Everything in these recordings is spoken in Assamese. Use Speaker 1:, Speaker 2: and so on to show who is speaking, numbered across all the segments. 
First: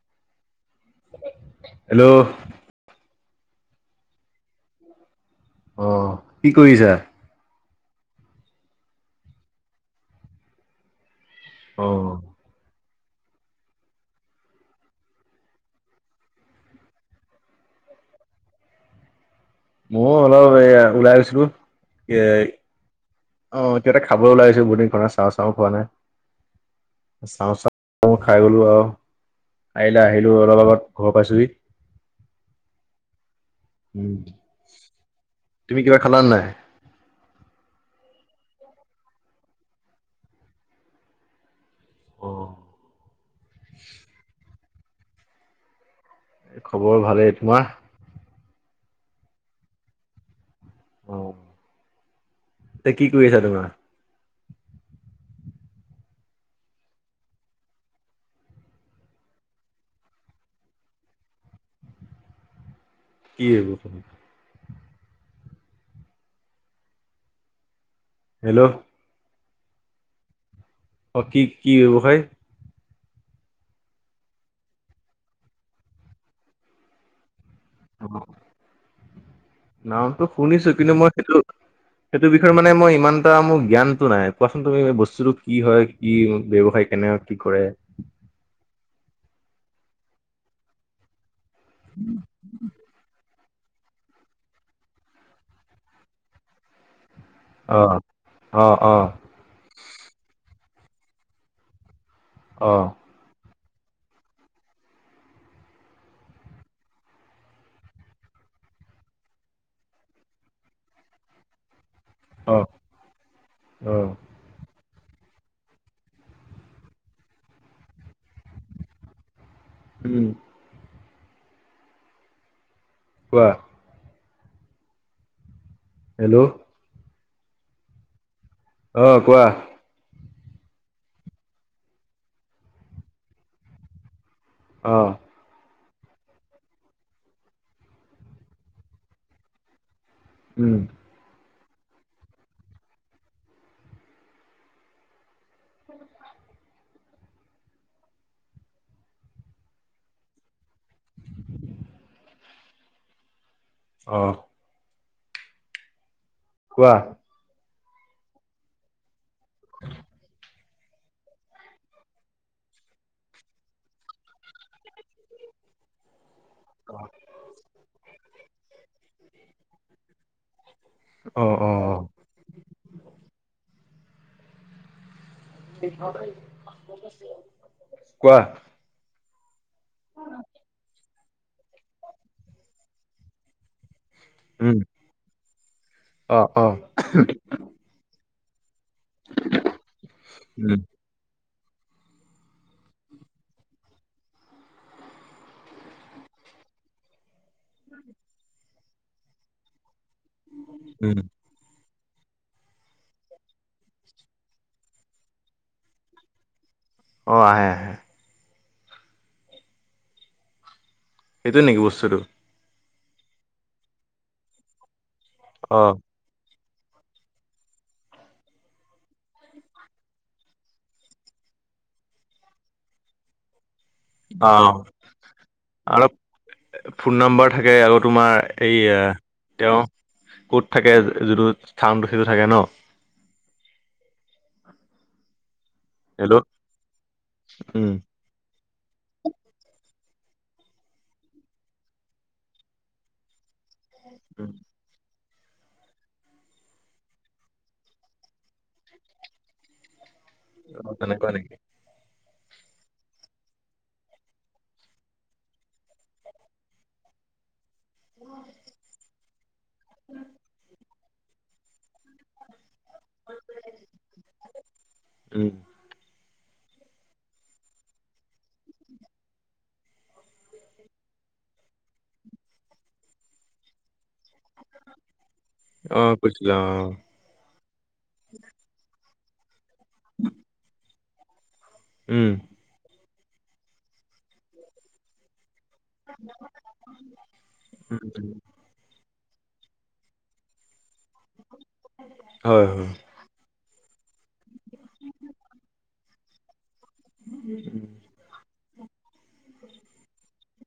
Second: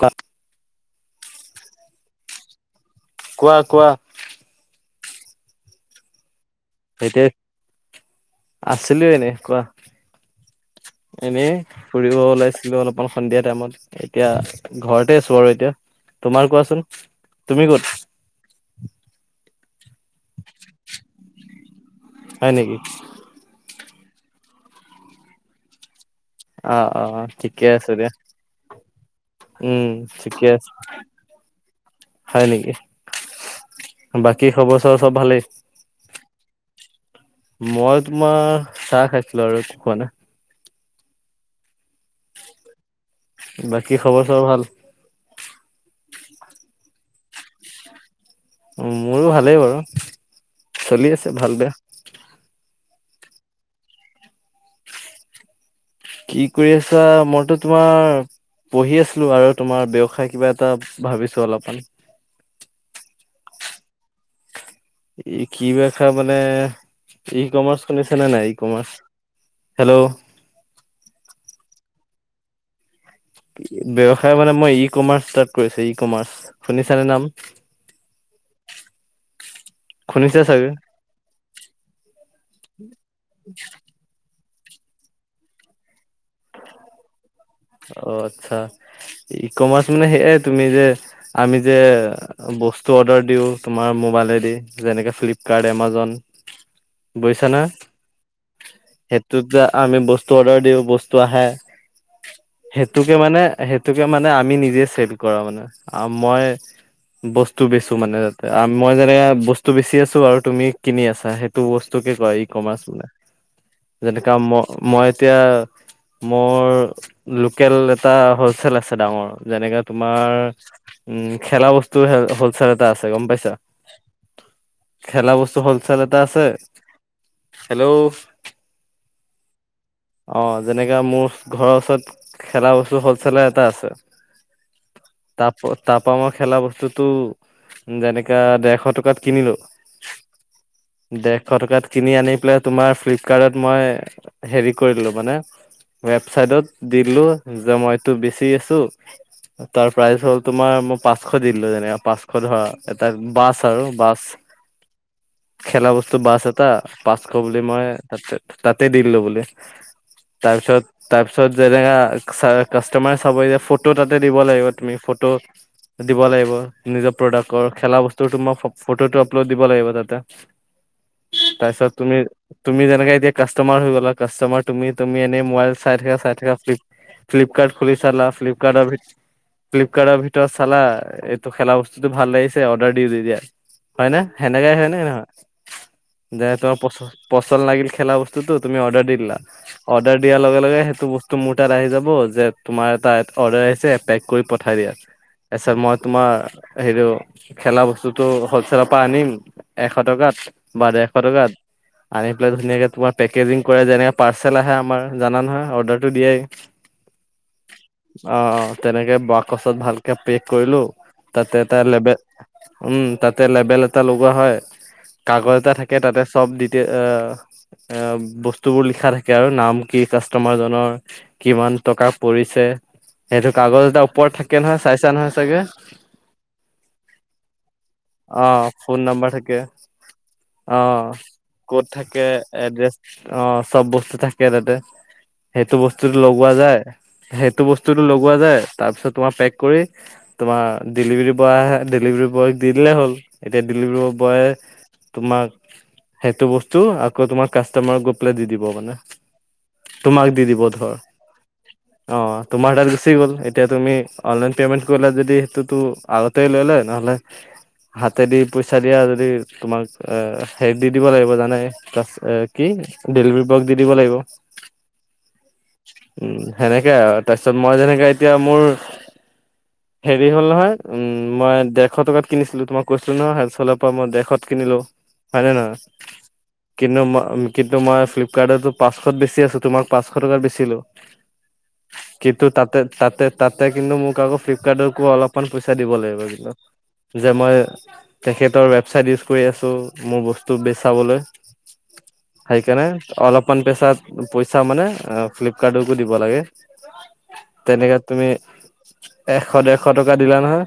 Speaker 1: কোৱা।
Speaker 2: হেল্ল'।
Speaker 1: কোৱা কোৱা!
Speaker 2: অ', কি কৰিছা?
Speaker 1: [unintelligible] আছিলো এনে কোৱা। এনেই
Speaker 2: অ
Speaker 1: ফুৰিব ওলাইছিলো অলপ। অকন সন্ধিয়া টাইমত এতিয়া ঘৰতে আছো বাৰু এতিয়া। তোমাৰ কোৱাচোন! তুমি ক'ত?
Speaker 2: ময়ো অলপ এয়া ওলাই গৈছিলো এ
Speaker 1: [inaudible]
Speaker 2: অ', কিবা এটা খাব ওলাইছো বহু দিন ঘৰত চাও চাও খোৱা নাই।
Speaker 1: অ অ
Speaker 2: চাও
Speaker 1: ঠিকে আছে
Speaker 2: চাও
Speaker 1: দিয়া
Speaker 2: খাই গ'লো আৰু।
Speaker 1: উম
Speaker 2: খাই লৈ আহিলো
Speaker 1: ঠিকে
Speaker 2: অলপ
Speaker 1: আছে
Speaker 2: আগত ঘৰ পাইছোহি।
Speaker 1: হয়, নেকি,
Speaker 2: উম,
Speaker 1: বাকী খবৰ চবৰ চব ভালেই?
Speaker 2: তুমি কিবা খালানে নাই?
Speaker 1: মই তোমাৰ চাহ খাইছিলো আৰু একো খোৱা নাই।
Speaker 2: অ'।
Speaker 1: বাকী খবৰ চবৰ ভাল?
Speaker 2: এই খবৰ ভালেই, তোমাৰ?
Speaker 1: উম, মোৰো ভালেই বাৰু চলি আছে ভাল বেয়া।
Speaker 2: এ কি কৰি আছা তোমাৰ?
Speaker 1: কি কৰি আছা মইতো তোমাৰ পঢ়ি আছিলো আৰু তোমাৰ ব্যৱসায় কিবা এটা ভাবিছো অলপমান।
Speaker 2: কি হ'ব [unintelligible]
Speaker 1: ই কি [unintelligible] মানে ই কমাৰ্চ শুনিছানে নাই ই
Speaker 2: হেল্ল'
Speaker 1: কমাৰ্চ? হেল্ল'।
Speaker 2: অ', কি কি ব্যৱসায়?
Speaker 1: ব্যৱসায় মানে মই ই কমাৰ্চ ষ্টাৰ্ট কৰিছো ই কমাৰ্চ শুনিছানে নাম?
Speaker 2: অ'। নামটো
Speaker 1: শুনিছা
Speaker 2: শুনিছো
Speaker 1: চাগে
Speaker 2: কিন্তু মই সেইটো সেইটো বিষয়ে মানে মই ইমান এটা মোৰ জ্ঞান টো নাই। কোৱাচোন তুমি বস্তুতটো কি হয় কি ব্যৱসায় কেনে কি কৰে।
Speaker 1: অ', আচ্ছা, ই কমাৰ্চ মানে সেই তুমি যে আমি যে বস্তু অৰ্ডাৰ দিওঁ। তোমাৰ মোবাইলে দি যেনেকে ফ্লিপকাৰ্ট, এমাজন। বুজিছা নে?
Speaker 2: অ অ', অ',
Speaker 1: সেইটোত যে আমি বস্তু অৰ্ডাৰ দিওঁ বস্তু আহে।
Speaker 2: অ',
Speaker 1: সেইটোকে মানে সেইটোকে মানে আমি নিজে চেল কৰা মানে। মই বস্তু বেছো মানে তাতে। মই যেনে বস্তু বেছি আছো আৰু তুমি কিনি আছা সেই টো বস্তুকে কয় ই
Speaker 2: অ',
Speaker 1: কমাৰ্চ বুলি।
Speaker 2: অ',
Speaker 1: যেনেকা মই মই এতিয়া মোৰ লোকেল এটা হ'লচেল আছে ডাঙৰ। যেনেকাে
Speaker 2: উম,
Speaker 1: তোমাৰ উম, খেলা বস্তু হ'লচেল এটা আছে গম
Speaker 2: কোৱা
Speaker 1: পাইছা। খেলা বস্তু হ'ল চেল এটা আছে
Speaker 2: হেল্ল'
Speaker 1: হেল্ল'।
Speaker 2: অ', কোৱা।
Speaker 1: অ', যেনেকা মোৰ ঘৰৰ ওচৰত খেলা বস্তুৰ হ'লছেলৰ এটা আছে।
Speaker 2: অহ্।
Speaker 1: তাপ তাৰপৰা মই খেলা বস্তুটো যেনেকা, ডেৰশ টকাত কিনিলো
Speaker 2: উম।
Speaker 1: ডেৰশ টকাত কিনি আনি পেলাই তোমাৰ ফ্লিপকাৰ্টত মই হেৰি কৰিলো মানে ৱেবচাইডত দি দিলো যে মইতো বেচি আছোঁ। তাৰ প্ৰাইজ হ'ল তোমাৰ মই পাঁচশ দি দিলো যেনেবা। পাঁচশ ধৰা এটা বাছ আৰু বাস
Speaker 2: অ',
Speaker 1: খেলা বস্তু বাস এটা
Speaker 2: কোৱা
Speaker 1: বাস খ বুলি মই তাতে তাতে দিলো বুলি। তাৰপিছত তাৰপি পিছত যেনেকা চাই কাষ্টমাৰে চাব এতিয়া ফটো তাতে দিব লাগিব তুমি। ফটো দিব লাগিব। নিজৰ প্ৰডাক্টৰ খেলা বস্তুটো মই ফ্ ফটোটো আপলোড দিব লাগিব তাতে।
Speaker 2: অ',
Speaker 1: তাৰপিছত
Speaker 2: অ',
Speaker 1: তুমি তুমি যেনেকে এতিয়া কাষ্টমাৰ হৈ গ'লা। কাষ্টমাৰ তুমি তুমি এনেই মোবাইল চাই থাকা, চাই থাকা ফ্লিপ ফ্লিপকাৰ্ট খুলি চালা,
Speaker 2: কোৱা
Speaker 1: ফ্লিপকাৰ্টৰ ভিত্ ফ্লিপকাৰ্টৰ ভিতৰত চালা, এইটো খেলা বস্তুটো ভাল লাগিছে অৰ্ডাৰ দি দি দিয়া। হয় নে? সেনেকাই
Speaker 2: উম,
Speaker 1: হয় নে নহয়? যে
Speaker 2: অ', অ',
Speaker 1: তোমাৰ পচ পচন্দ লাগিল খেলা বস্তুটো। তুমি অৰ্ডাৰ দি দি দিলা। অৰ্ডাৰ দিয়াৰ লগে
Speaker 2: উম,
Speaker 1: লগে সেইটো বস্ টো মোৰ তাত আহি যাব যে তোমাৰ এটা অৰ্ডাৰ আহিছে পেক কৰি পঠাই দিয়া। তাৰপিছত মই তোমাৰ হেৰিটো খেলা বস্তুতো হল্ডচেলৰ পৰা আনিম এশ টকাত বা ডেৰশ
Speaker 2: উম,
Speaker 1: টকাত আনি পেলাই ধুনীয়াকে তোমাৰ পেকেজিং কৰে যেনে পাৰ্চেল আহে আমাৰ জানা নহয়? অৰ্ডাৰ টো দিয়ে।
Speaker 2: অঁ, আহে আহে।
Speaker 1: অঁ, অঁ তেনেকে বাকচত ভালকে পেক কৰিলোঁ। তাতে
Speaker 2: সেইটোৱে
Speaker 1: এটা
Speaker 2: নেকি
Speaker 1: লেবে
Speaker 2: বস্তুটো
Speaker 1: উম, তাতে লেবেল এটা লগোৱা হয়। কাগজ এটা
Speaker 2: অ',
Speaker 1: থাকে তাতে চব দি এতিয়া আঁ বস্তুবোৰ লিখা থাকে আৰু। নাম কি কাষ্টমাৰজনৰ কিমান টকা পৰিছে সেইটো কাগজ এটা ওপৰত থাকে
Speaker 2: অ',
Speaker 1: নহয় চাইছা নহয় চাগে?
Speaker 2: আৰু ফোন নাম্বৰ থাকে আকৌ
Speaker 1: অ
Speaker 2: তোমাৰ
Speaker 1: ফোন নাম্বাৰ থাকে
Speaker 2: এইয়া তেওঁ ক'ত
Speaker 1: অ
Speaker 2: থাকে যিটো স্থানটো সেইটো থাকে ন'?
Speaker 1: অঁ, চব বস্তু থাকে তাতে। সেইটো বস্ স্তুতো
Speaker 2: হেল্ল'
Speaker 1: লগোৱা যায়। সেইটো
Speaker 2: উম,
Speaker 1: বস্তুটো লগোৱা যায় তাৰপিছত তোমাৰ পেক কৰি তোমাৰ ডেলিভাৰী বয় আহে। ডেলিভাৰী বয়ক দি দিলে হ'ল। এতিয়া ডেলিভাৰী বয় তোমাক সেইটো বস্তু আকৌ তোমাৰ কাষ্টমাৰক গৈ পেলাই দি দিব মানে। তোমাক দি দিব।
Speaker 2: অঁ, তেনেকুৱা নেকি?
Speaker 1: অঁ, তোমাৰ তাত গুচি গ'ল। এতিয়া তুমি অনলাইন পেমেণ্ট কৰিলে যদি সেইটোতো আগতে লৈ লয় নহ'লে
Speaker 2: [inaudible]
Speaker 1: হাতে দি পইচা দিয়া যদি তোমাক আঁ সেই দি দিব লাগিব জানাই? কা এ কি? ডেলিভাৰী বয়ক দি দিব লাগিব।
Speaker 2: উম।
Speaker 1: উম, সেনেকে আৰু। তাৰপিছত মই যেনেকে এতিয়া মোৰ
Speaker 2: উ [unintelligible]
Speaker 1: হেৰি হ'ল নহয় উম, মই দেৰশ টকাত কিনিছিলোঁ তোমাক কৈছিলো নহয় হেলচলৰ পৰা মই ডেৰশত কিনিলোঁ। হয়নে নহয়?
Speaker 2: অ', কৈছিলা অ',
Speaker 1: কিন্তু ম কিন্তু মই ফ্লিপকাৰ্টতো পাঁচশত বেছি আছোঁ, তোমাক পাঁচশ টকাত বেচিলো।
Speaker 2: উম,
Speaker 1: কিন্তু তাতে তাতে তাতে কিন্তু মোক আকৌ ফ্লিপকাৰ্টকো অলপ অকমান পইচা দিব লাগিব কিন্তু। যে মই তেখেতৰ চাইট ইউচ কৰি আছোঁ, মোৰ বস্তু বে চাবলৈ।
Speaker 2: হয়
Speaker 1: সেইকাৰণে
Speaker 2: হয়
Speaker 1: অলপ মান পেচাত পইচা মানে, আ, ফ্লিপকাৰ্টকো দিব লাগে। তেনেকে তুমি এশ ডেৰশ টকা দিলা নহয়,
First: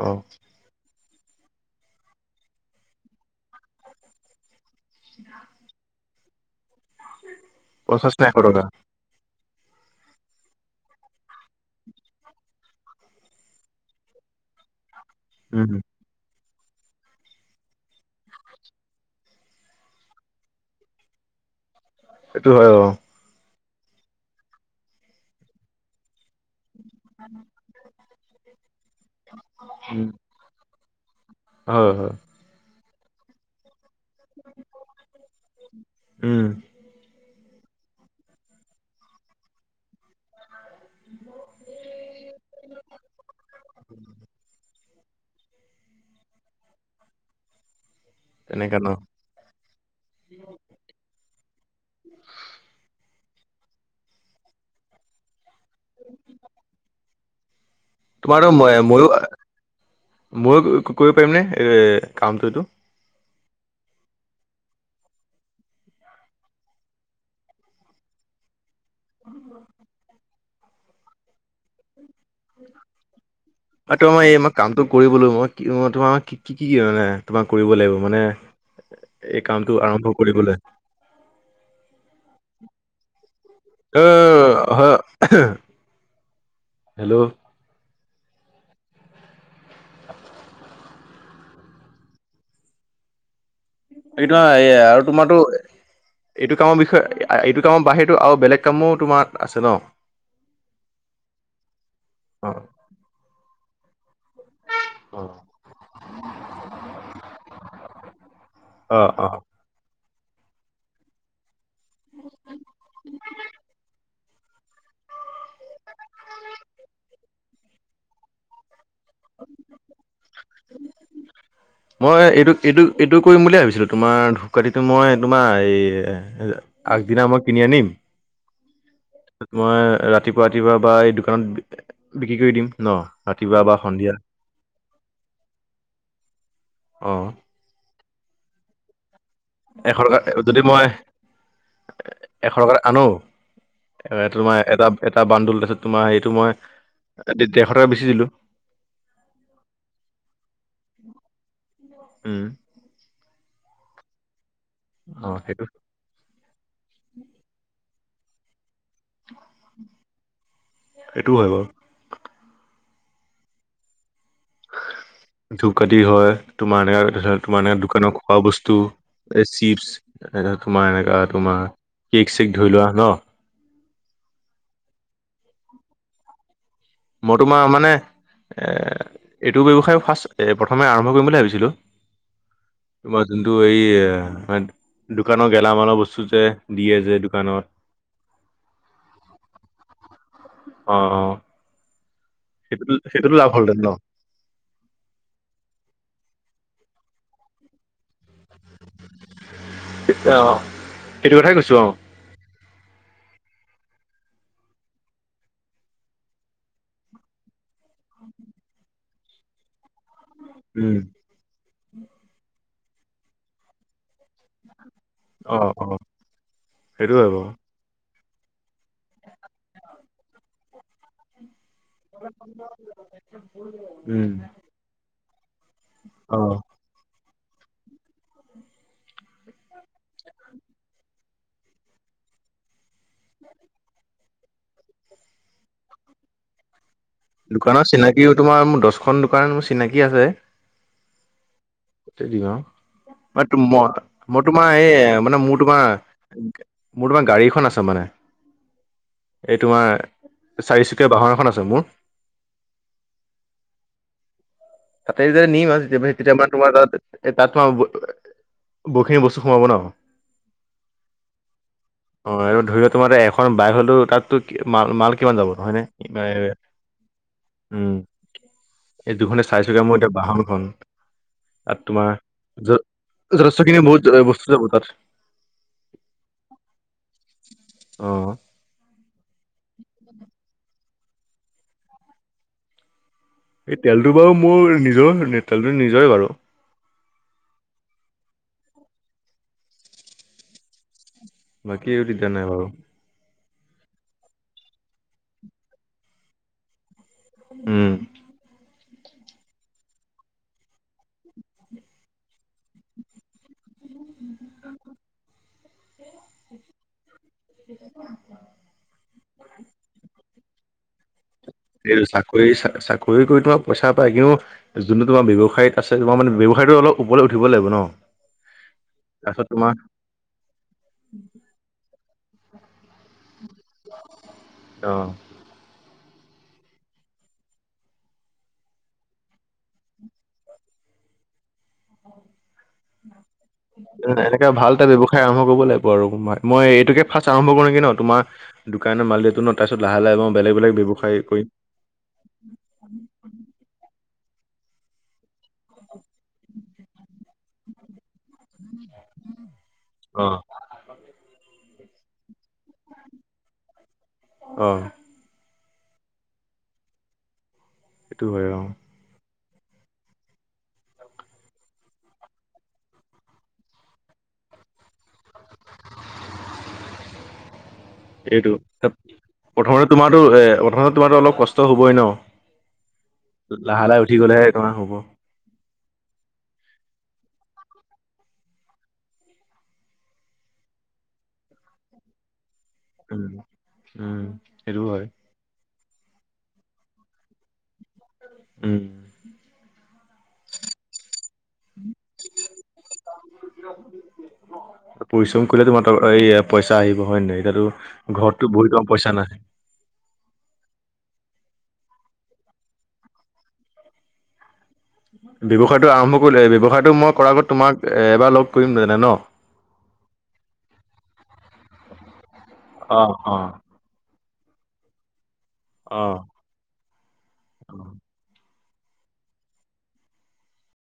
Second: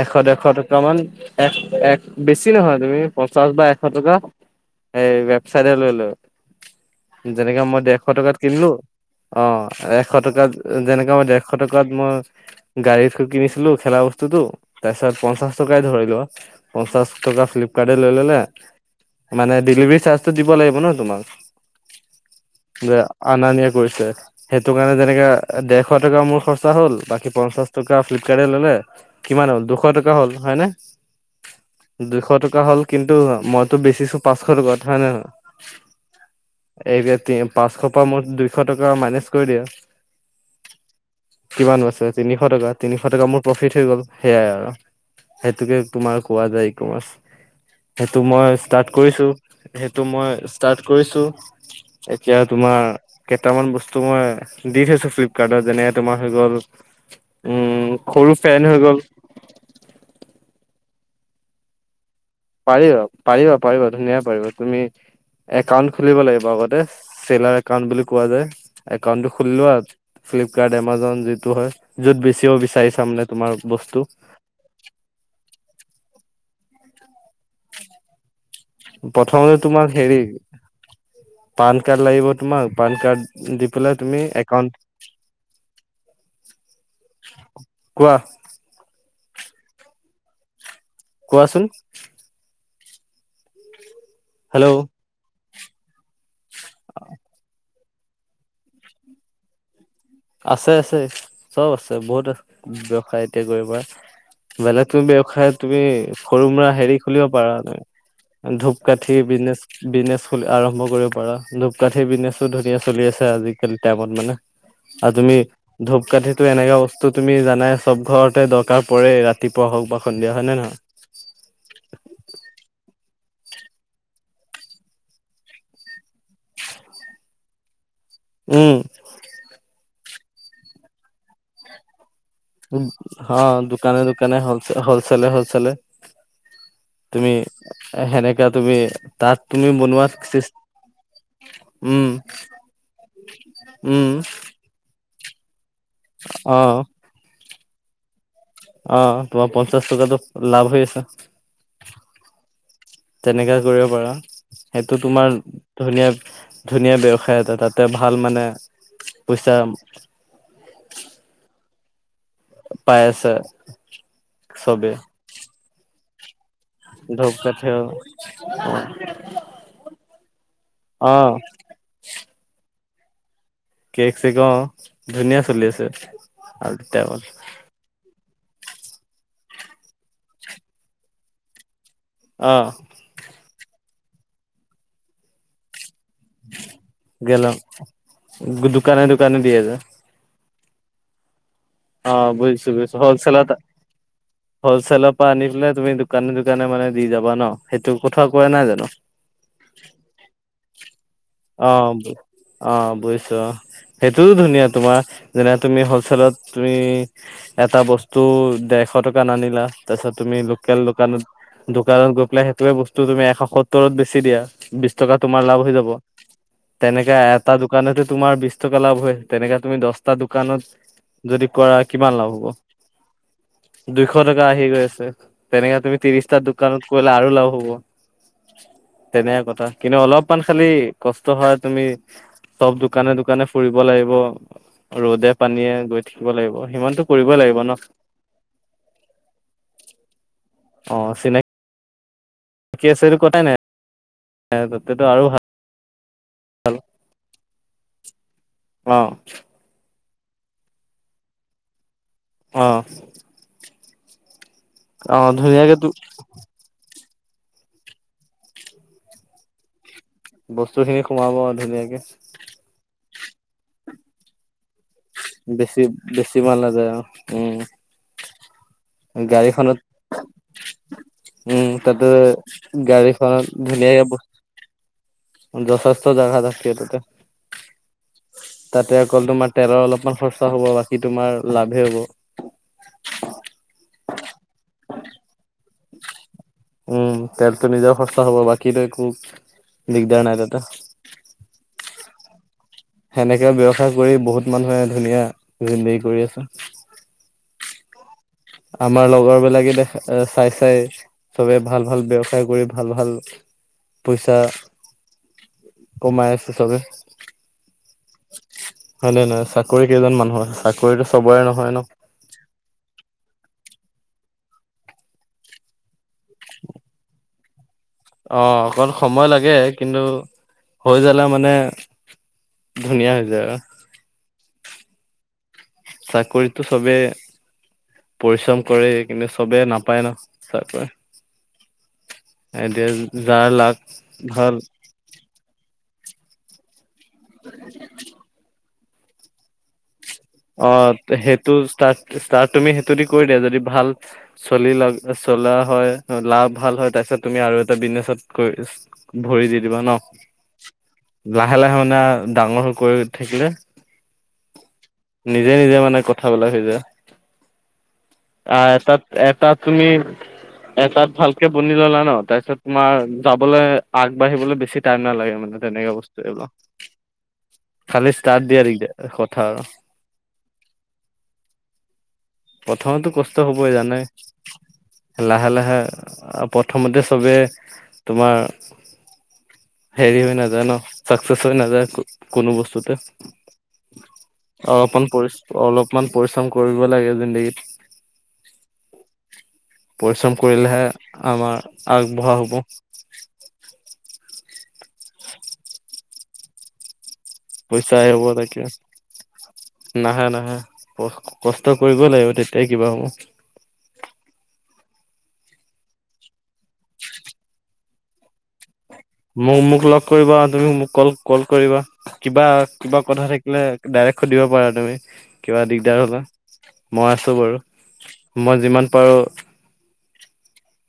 Speaker 1: এশ
Speaker 2: অ',
Speaker 1: ডেৰশ ট [unintelligible] এক এক বেছি নহয়, তুমি পঞ্চাশ বা এশ টকা এই ৱেবচাইটে লৈ লয়। যেনেকে মই
Speaker 2: পঞ্চাছ
Speaker 1: দেৰশ
Speaker 2: নে এশ
Speaker 1: টকাত
Speaker 2: টকা
Speaker 1: কিনিলোঁ অ', এশ টকাত যেনেকে মই ডেৰশ টকাত মই গাড়ীত [unintelligible] কিনিছিলোঁ খেলা বস্তুটো, তাৰ পিছত পঞ্চাশ
Speaker 2: উম,
Speaker 1: টকাই ধৰি লোৱা। পঞ্চাশ টকা ফ্লিপকাৰ্টে লৈ ললে, মানে ডেলিভাৰী চাৰ্জটো দিব লাগিব ন তোমাৰ।
Speaker 2: সেইটো হয় অ
Speaker 1: যে অনা নিয়া কৰিছে, সেইটো কাৰণে যেনেকে দেৰশ টকা মোৰ খৰচা হ'ল। বাকী পঞ্চাশ টকা ফ্লিপকাৰ্টে ললে, কিমান হ'ল দুশ
Speaker 2: উম
Speaker 1: টকা হ'ল হয়নে?
Speaker 2: হয় হয়
Speaker 1: দুইশ টকা হ'ল কিন্তু মইতো বেচিছো পাঁচশ টকাত হয়ে নে নহয়?
Speaker 2: উম।
Speaker 1: এই [unintelligible] পাঁচশ পৰা মোৰ দুইশ টকা মাইনাচ কৰি দিয়া। কিমান বাছে তিনিশ টকা, তিনিশ টকা মোৰ প্ৰফিট হৈ গ'ল সেইয়াই আৰু। সেইটোকে তোমাৰ কোৱা যায় ইকমাৰ্চ। সেইটো মই
Speaker 2: তেনেকা ন
Speaker 1: ষ্টাৰ্ট কৰিছোঁ। সেইটো মই ষ্টাৰ্ট কৰিছোঁ। এতিয়া তোমাৰ কেইটামান বস্তু মই দি থৈছো ফ্লিপকাৰ্টত, যেনেতে তোমাৰ হৈ গ'ল উম সৰু
Speaker 2: তোমাৰোতো
Speaker 1: ফেন হৈ
Speaker 2: মই
Speaker 1: গ'ল
Speaker 2: ময়ো ময়ো কৰিব পাৰিম নে এই কামটো এইটো?
Speaker 1: পাৰিব পাৰিবা পাৰিবা ধুনীয়াকে পাৰিবে। তুমি একাউণ্ট খুলিব লাগিব আগতে, চেলাৰ একাউণ্ট বুলি কোৱা যায়। একাউণ্টটো খুলি লোৱা। ফ্লিপকাৰ্ট, এমাজন যিটো হয়, য'ত বেচিব বিচাৰিছা মানে তোমাৰ বস্তু
Speaker 2: তোমাৰ এই মই কামটো কৰিবলৈ মই তোমাৰ কি কি কি মানে তোমাক কৰিব লাগিব মানে এই
Speaker 1: প্ৰথমতে
Speaker 2: কামটো
Speaker 1: তোমাক
Speaker 2: আৰম্ভ
Speaker 1: হেৰি
Speaker 2: কৰিবলৈ
Speaker 1: পান কাৰ্ড লাগিব তোমাক, পান কাৰ্ড দি পেলাই
Speaker 2: অ
Speaker 1: তুমি একাউণ্ট
Speaker 2: হয় হেল্ল'।
Speaker 1: কোৱা।
Speaker 2: [unintelligible]
Speaker 1: কোৱাচোন।
Speaker 2: বাকী তোমাৰ এই
Speaker 1: হেল্ল'
Speaker 2: আৰু তোমাৰতো, এইটো কামৰ বিষয়ে [unintelligible] এইটো কামৰ বাহিৰেতো আৰু বেলেগ কামো তোমাৰ আছে ন?
Speaker 1: আছে আছে, চব আছে বহুত আছে
Speaker 2: অ
Speaker 1: ব্যৱসায় এতিয়া কৰিব পৰা। বেলেগ তুমি
Speaker 2: অ
Speaker 1: ব্যয়সায় তুমি সৰু মৰা হেৰি খুলিব পাৰা নাই।
Speaker 2: অ
Speaker 1: ধূপকাঠিৰ
Speaker 2: অ
Speaker 1: বিজনেছ। বিজনেছ খুলি-আৰম্ভ কৰিব পাৰা। ধূপকাঠি বিজনেছো ধুনীয়া চলি আছে আজিকালি টাইমত মানে। আৰু তুমি ধূপ কাঠিটো এনেকা বস্তু তুমি জানাই চব ঘৰতে দ কাৰ পৰে ৰাতিপুৱা হওক বা সন্ধিয়া, হয় নে নহয়?
Speaker 2: মই এইটো এইটো এইটো কৰিম বুলিয়ে ভাবিছিলোঁ। তোমাৰ ধূপকাটিটো মই তোমাৰ এই আগদিনা মই কিনি আনিম।
Speaker 1: উম।
Speaker 2: মই ৰাতিপুৱা ৰাতিপুৱা বা এই দোকানত বিক্ৰী কৰি দিম ন
Speaker 1: অ
Speaker 2: ৰাতিপুৱা বা
Speaker 1: দোকানে
Speaker 2: সন্ধিয়া?
Speaker 1: দোকানে হলচে হলচেলে হলচেলে
Speaker 2: অ
Speaker 1: তুমি সেনেকা তুমি তাত তুমি বনোৱা
Speaker 2: এশটকা
Speaker 1: চিচ
Speaker 2: যদি মই
Speaker 1: উম
Speaker 2: এ এশ টকাত আনো
Speaker 1: উম
Speaker 2: এ তোমাৰ এটা এটা বান্দোল তাৰছত তোমাৰ হেৰিটো মই
Speaker 1: অ
Speaker 2: ডে ডেৰশ টকাত বেচি দিলো
Speaker 1: অ তোমাৰ পঞ্চাশ টকাটো লাভ হৈ আছে
Speaker 2: উম
Speaker 1: তেনেকা কৰিব পাৰা সেইটো তোমাৰ
Speaker 2: অ সেইটো
Speaker 1: ধুনীয়া ধুনীয়া ব্যৱসায় এটা তাতে ভাল মানে পইচা
Speaker 2: সেইটোও হয় বাৰু
Speaker 1: পাই আছে চবে
Speaker 2: ধুকাঠী হয় তোমাৰ
Speaker 1: ধূপ
Speaker 2: এনে তোমাৰ
Speaker 1: কাঠি
Speaker 2: এনে দোকানৰ খোৱা বস্তু এ চিপচ এ তোমাৰ
Speaker 1: অ
Speaker 2: এনেকা তোমাৰ কেক চেক ধৰি লোৱা ন
Speaker 1: কেক চেক অ ধুনীয়া চলি আছে আৰু
Speaker 2: মই
Speaker 1: [unintelligible]
Speaker 2: তোমাৰ মানে এ এইটো ব্যৱসায় ফাৰ্ষ্ট প্ৰথমে আৰম্ভ কৰিম বুলি ভাবিছিলোঁ
Speaker 1: অ
Speaker 2: তোমাৰ যোনটো এইয়ে ম দোকানৰ গেলামালৰ বস্তু চোতে বিয়ে যে
Speaker 1: গেলাম
Speaker 2: দোকানত
Speaker 1: দোকানে দোকানে দিয়ে যে
Speaker 2: অ অ
Speaker 1: অ বুজিছো
Speaker 2: সেইটোতো
Speaker 1: বুজিছো
Speaker 2: সেইটোতো
Speaker 1: হ'লচেল
Speaker 2: লাভ
Speaker 1: আট
Speaker 2: হ'লহেতেন ন
Speaker 1: হলচেলৰ পৰা আনি পেলাই তুমি দোকানে দোকানে মানে দি যাবা ন সেইটো কথা কোৱা নাই জানো
Speaker 2: অ সেইটো কথাই কৈছো
Speaker 1: অ অ বুজিছো অ সেইটোও ধুনীয়া তোমাৰ যেনে তুমি হলচেলত তুমি এটা বস্তু দেৰশ টকা আনিলা তাৰপিছত তুমি লোকেল
Speaker 2: উম
Speaker 1: দোকানত দোকানত গৈ পেলাই সেইটোৱে বস্তু তুমি এশ সত্তৰত বেছি দিয়া বিছ টকা তোমাৰ
Speaker 2: অ
Speaker 1: লাভ হৈ
Speaker 2: অ
Speaker 1: যাব
Speaker 2: সেইটো
Speaker 1: তেনেকে
Speaker 2: হয় বাৰু
Speaker 1: এটা দো দোকানতে তোমাৰ বিশ টকা লাভ হয় তেনেকে তুমি দছটা দোকানত যদি কৰা কিমান লাভ হ'ব দুইশ
Speaker 2: উম
Speaker 1: টকা আহি গৈ আছে তেনেকে তুমি ত্ৰিশটা
Speaker 2: অ
Speaker 1: দোকানত গলা আৰু লাভ হ'ব তেনেকা কথা কিন্তু অলপমান খালি কষ্ট হয় তুমি চব দোকানে দোকানে ফুৰিব লাগিব ৰ'দে পানীয়ে গৈ থাকিব লাগিব সিমানতো
Speaker 2: দোকানৰ চিনাকিও তোমাৰো মোৰ দছখন দোকান মোৰ চিনাকি আছে
Speaker 1: অ চিনাক
Speaker 2: টেডিঙৰ
Speaker 1: কেচ এটো কটাই নাই
Speaker 2: ম মই তোমাৰ এই
Speaker 1: তাতেতো আৰু
Speaker 2: মানে
Speaker 1: ভাল
Speaker 2: মোৰ তোমাৰ মোৰ তোমাৰ গাড়ী এখন আছে মানে
Speaker 1: [unintelligible]
Speaker 2: এই তোমাৰ চাৰিচুকীয়া বাহন এখন আছে মোৰ
Speaker 1: অঁ
Speaker 2: তাতে যে নিম আৰু
Speaker 1: তো
Speaker 2: তুমি তেতিয়া মা তোমাৰ তাত এ তাত তোমাৰ বহুখিনি বস্তু সোমাব ন
Speaker 1: বস্তু খিনি সোমাব আৰু ধুনীয়াকে
Speaker 2: অঁ আৰু ধৰি লও তোমাৰ এখন বাইক হ'লেও তাত ত মাল মাল কিমান যাব নহয়
Speaker 1: বেছি
Speaker 2: নে
Speaker 1: বেছি
Speaker 2: এ
Speaker 1: মাল নাযায় অ
Speaker 2: উম এই দুখনেচ
Speaker 1: গাড়ীখনত
Speaker 2: চাৰিচকীয়া মোৰ এতিয়া বাহনখন,
Speaker 1: উম
Speaker 2: তাত
Speaker 1: তাতে
Speaker 2: তোমাৰ
Speaker 1: গাড়ীখনত
Speaker 2: যথেষ্টখিনি বহুত
Speaker 1: ধুনীয়াকে
Speaker 2: [unintelligible] গুচি যাব তাত।
Speaker 1: যথেষ্ট জাগা থাকে তাতে।
Speaker 2: অ
Speaker 1: তাতে অকল তোমাৰ তেলৰ অলপমান খৰচা হ'ব বাকী তোমাৰ লাভে হ'ব।
Speaker 2: এই তেলটো বাৰু মোৰ নিজৰ, তেলটো নিজৰে বাৰু।
Speaker 1: উম, তেলটো নিজৰ খৰচা হ'ব বাকি তই একো দিগদাৰ নাই তাতে।
Speaker 2: বাকি এই দিগদাৰ নাই বাৰু।
Speaker 1: সেনেকে ব্যয়ৱসায় কৰি বহুত মানুহে ধুনীয়া জিন্দেগী কৰি আছে।
Speaker 2: উম।
Speaker 1: আমাৰ লগৰবিলাকে দেখ চাই চাই। চবে ভাল ভাল ব্যৱসায় কৰি ভাল ভাল পইচা কমাই আছে চবেই।
Speaker 2: [inaudible]
Speaker 1: হয় নে নহয়? চাকৰি কেইজন মানুহৰ, চাকৰিতো চবৰে নহয় ন'।
Speaker 2: এই চাকৰি চাকৰি কৰি তোমাৰ পইচা পায় কিন্তু যোনটো তোমাৰ ব্যৱসায়ত আছে, তোমাৰ মানে ব্যৱসায়টো অলপ ওপৰলৈ উঠিব লাগিব ন'।
Speaker 1: অ' অকন সময়
Speaker 2: তাৰপিছত
Speaker 1: লাগে
Speaker 2: তোমাৰ
Speaker 1: কিন্তু হৈ যালে মানে ধুনীয়া হৈ যায় আৰু।
Speaker 2: অ'।
Speaker 1: চাকৰিতো চবে পৰিশ্ৰম কৰে কিন্তু চবেই নাপায় ন' চাকৰি। এতিয়া যাৰ লাক
Speaker 2: এনেকা
Speaker 1: ভাল
Speaker 2: এটা ব্যৱসায় আৰম্ভ কৰিব লাগিব আৰু মাই। মই এইটোকে ফাৰ্ষ্ট আৰম্ভ কৰোঁ নেকি ন' তোমাৰ দোকানে মাল দিয়াটো ন'? তাৰপিছত লাহে লাহে মই বেলেগ বেলেগ ব্যৱসাই কৰিম।
Speaker 1: ষ্টাৰ ষ্টাৰ্ট তুমি সেইটোদি কৰি দিয়া যদি ভাল চলি লা চলা হয়, লাভ ভাল হয় তাৰপিছত তুমি আৰু এটা বিজনেছত কৰি ভৰি দি দিবা ন',
Speaker 2: অ
Speaker 1: লাহে লাহে মানে ডাঙৰ হৈ কৰি থাকিলে
Speaker 2: অ'।
Speaker 1: নিজে নিজে মানে কথাবিলাক হৈ যায়।
Speaker 2: সেইটো হয়
Speaker 1: আ,
Speaker 2: অ
Speaker 1: এটাত এটা তুমি এটাত ভালকে বনি ল'লা ন' তাৰপিছত তোমাৰ যাবলৈ আগবাঢ়িবলৈ বেছি টাইম নালাগে মানে। তেনেকা বস্তু এইবা। খালি ষ্টাৰ্ট
Speaker 2: এইটো
Speaker 1: দিয়া দিগদাৰ,
Speaker 2: তা-
Speaker 1: কথা আৰু।
Speaker 2: প্ৰথমতে তোমাৰতো এ, প্ৰথমে তোমাৰটো অলপ কষ্ট হ'বই ন'।
Speaker 1: প্ৰথমেতো কষ্ট হ'বই
Speaker 2: লাহে লাহে
Speaker 1: জানেই।
Speaker 2: উঠি গলেহে তোমাৰ হ'ব
Speaker 1: লাহে লাহে আ, প্ৰথমতে চবে তোমাৰ হেৰি হৈ নাযায় ন' চাকচেচ হৈ নাযায় কোনো বস্তু
Speaker 2: উম, উম। সেইটো
Speaker 1: অলপমান
Speaker 2: হয়
Speaker 1: পৰি অলপমান পৰিশ্ৰম কৰিব লাগে
Speaker 2: উম
Speaker 1: জিন্দগীত। পৰিশ্ৰম কৰিলেহে আমাৰ আগবঢ়া হ'ব।
Speaker 2: পৰিশ্ৰম কৰিলে তোমাৰ ত এ পইচা আহিব হয় নে নাই?
Speaker 1: পইচাই
Speaker 2: এতিয়াতো
Speaker 1: হ'ব
Speaker 2: ঘৰততো
Speaker 1: তাকে
Speaker 2: বহি তোমাৰ পইচা নাহে।
Speaker 1: নাহে নাহে। ক-কষ্ট কৰিবই লাগিব তেতিয়া কিবা হ'ব।
Speaker 2: ব্যৱসায়টো আৰম্ভ কৰিলে, ব্যৱসায়টো মই কৰাৰ আগত তোমাক এবাৰ লগ কৰিম জানে ন'?
Speaker 1: মোক মোক লগ কৰিবা, আৰু তুমি মোক কল কল কৰিবা, কিবা কিবা
Speaker 2: অ
Speaker 1: কথা
Speaker 2: অ
Speaker 1: থাকিলে ডাইৰেক্ট সুধিব পাৰা তুমি, কিবা দিগদাৰ
Speaker 2: অ
Speaker 1: হ'লে মই আছোঁ বাৰু। মই যিমান পাৰোঁ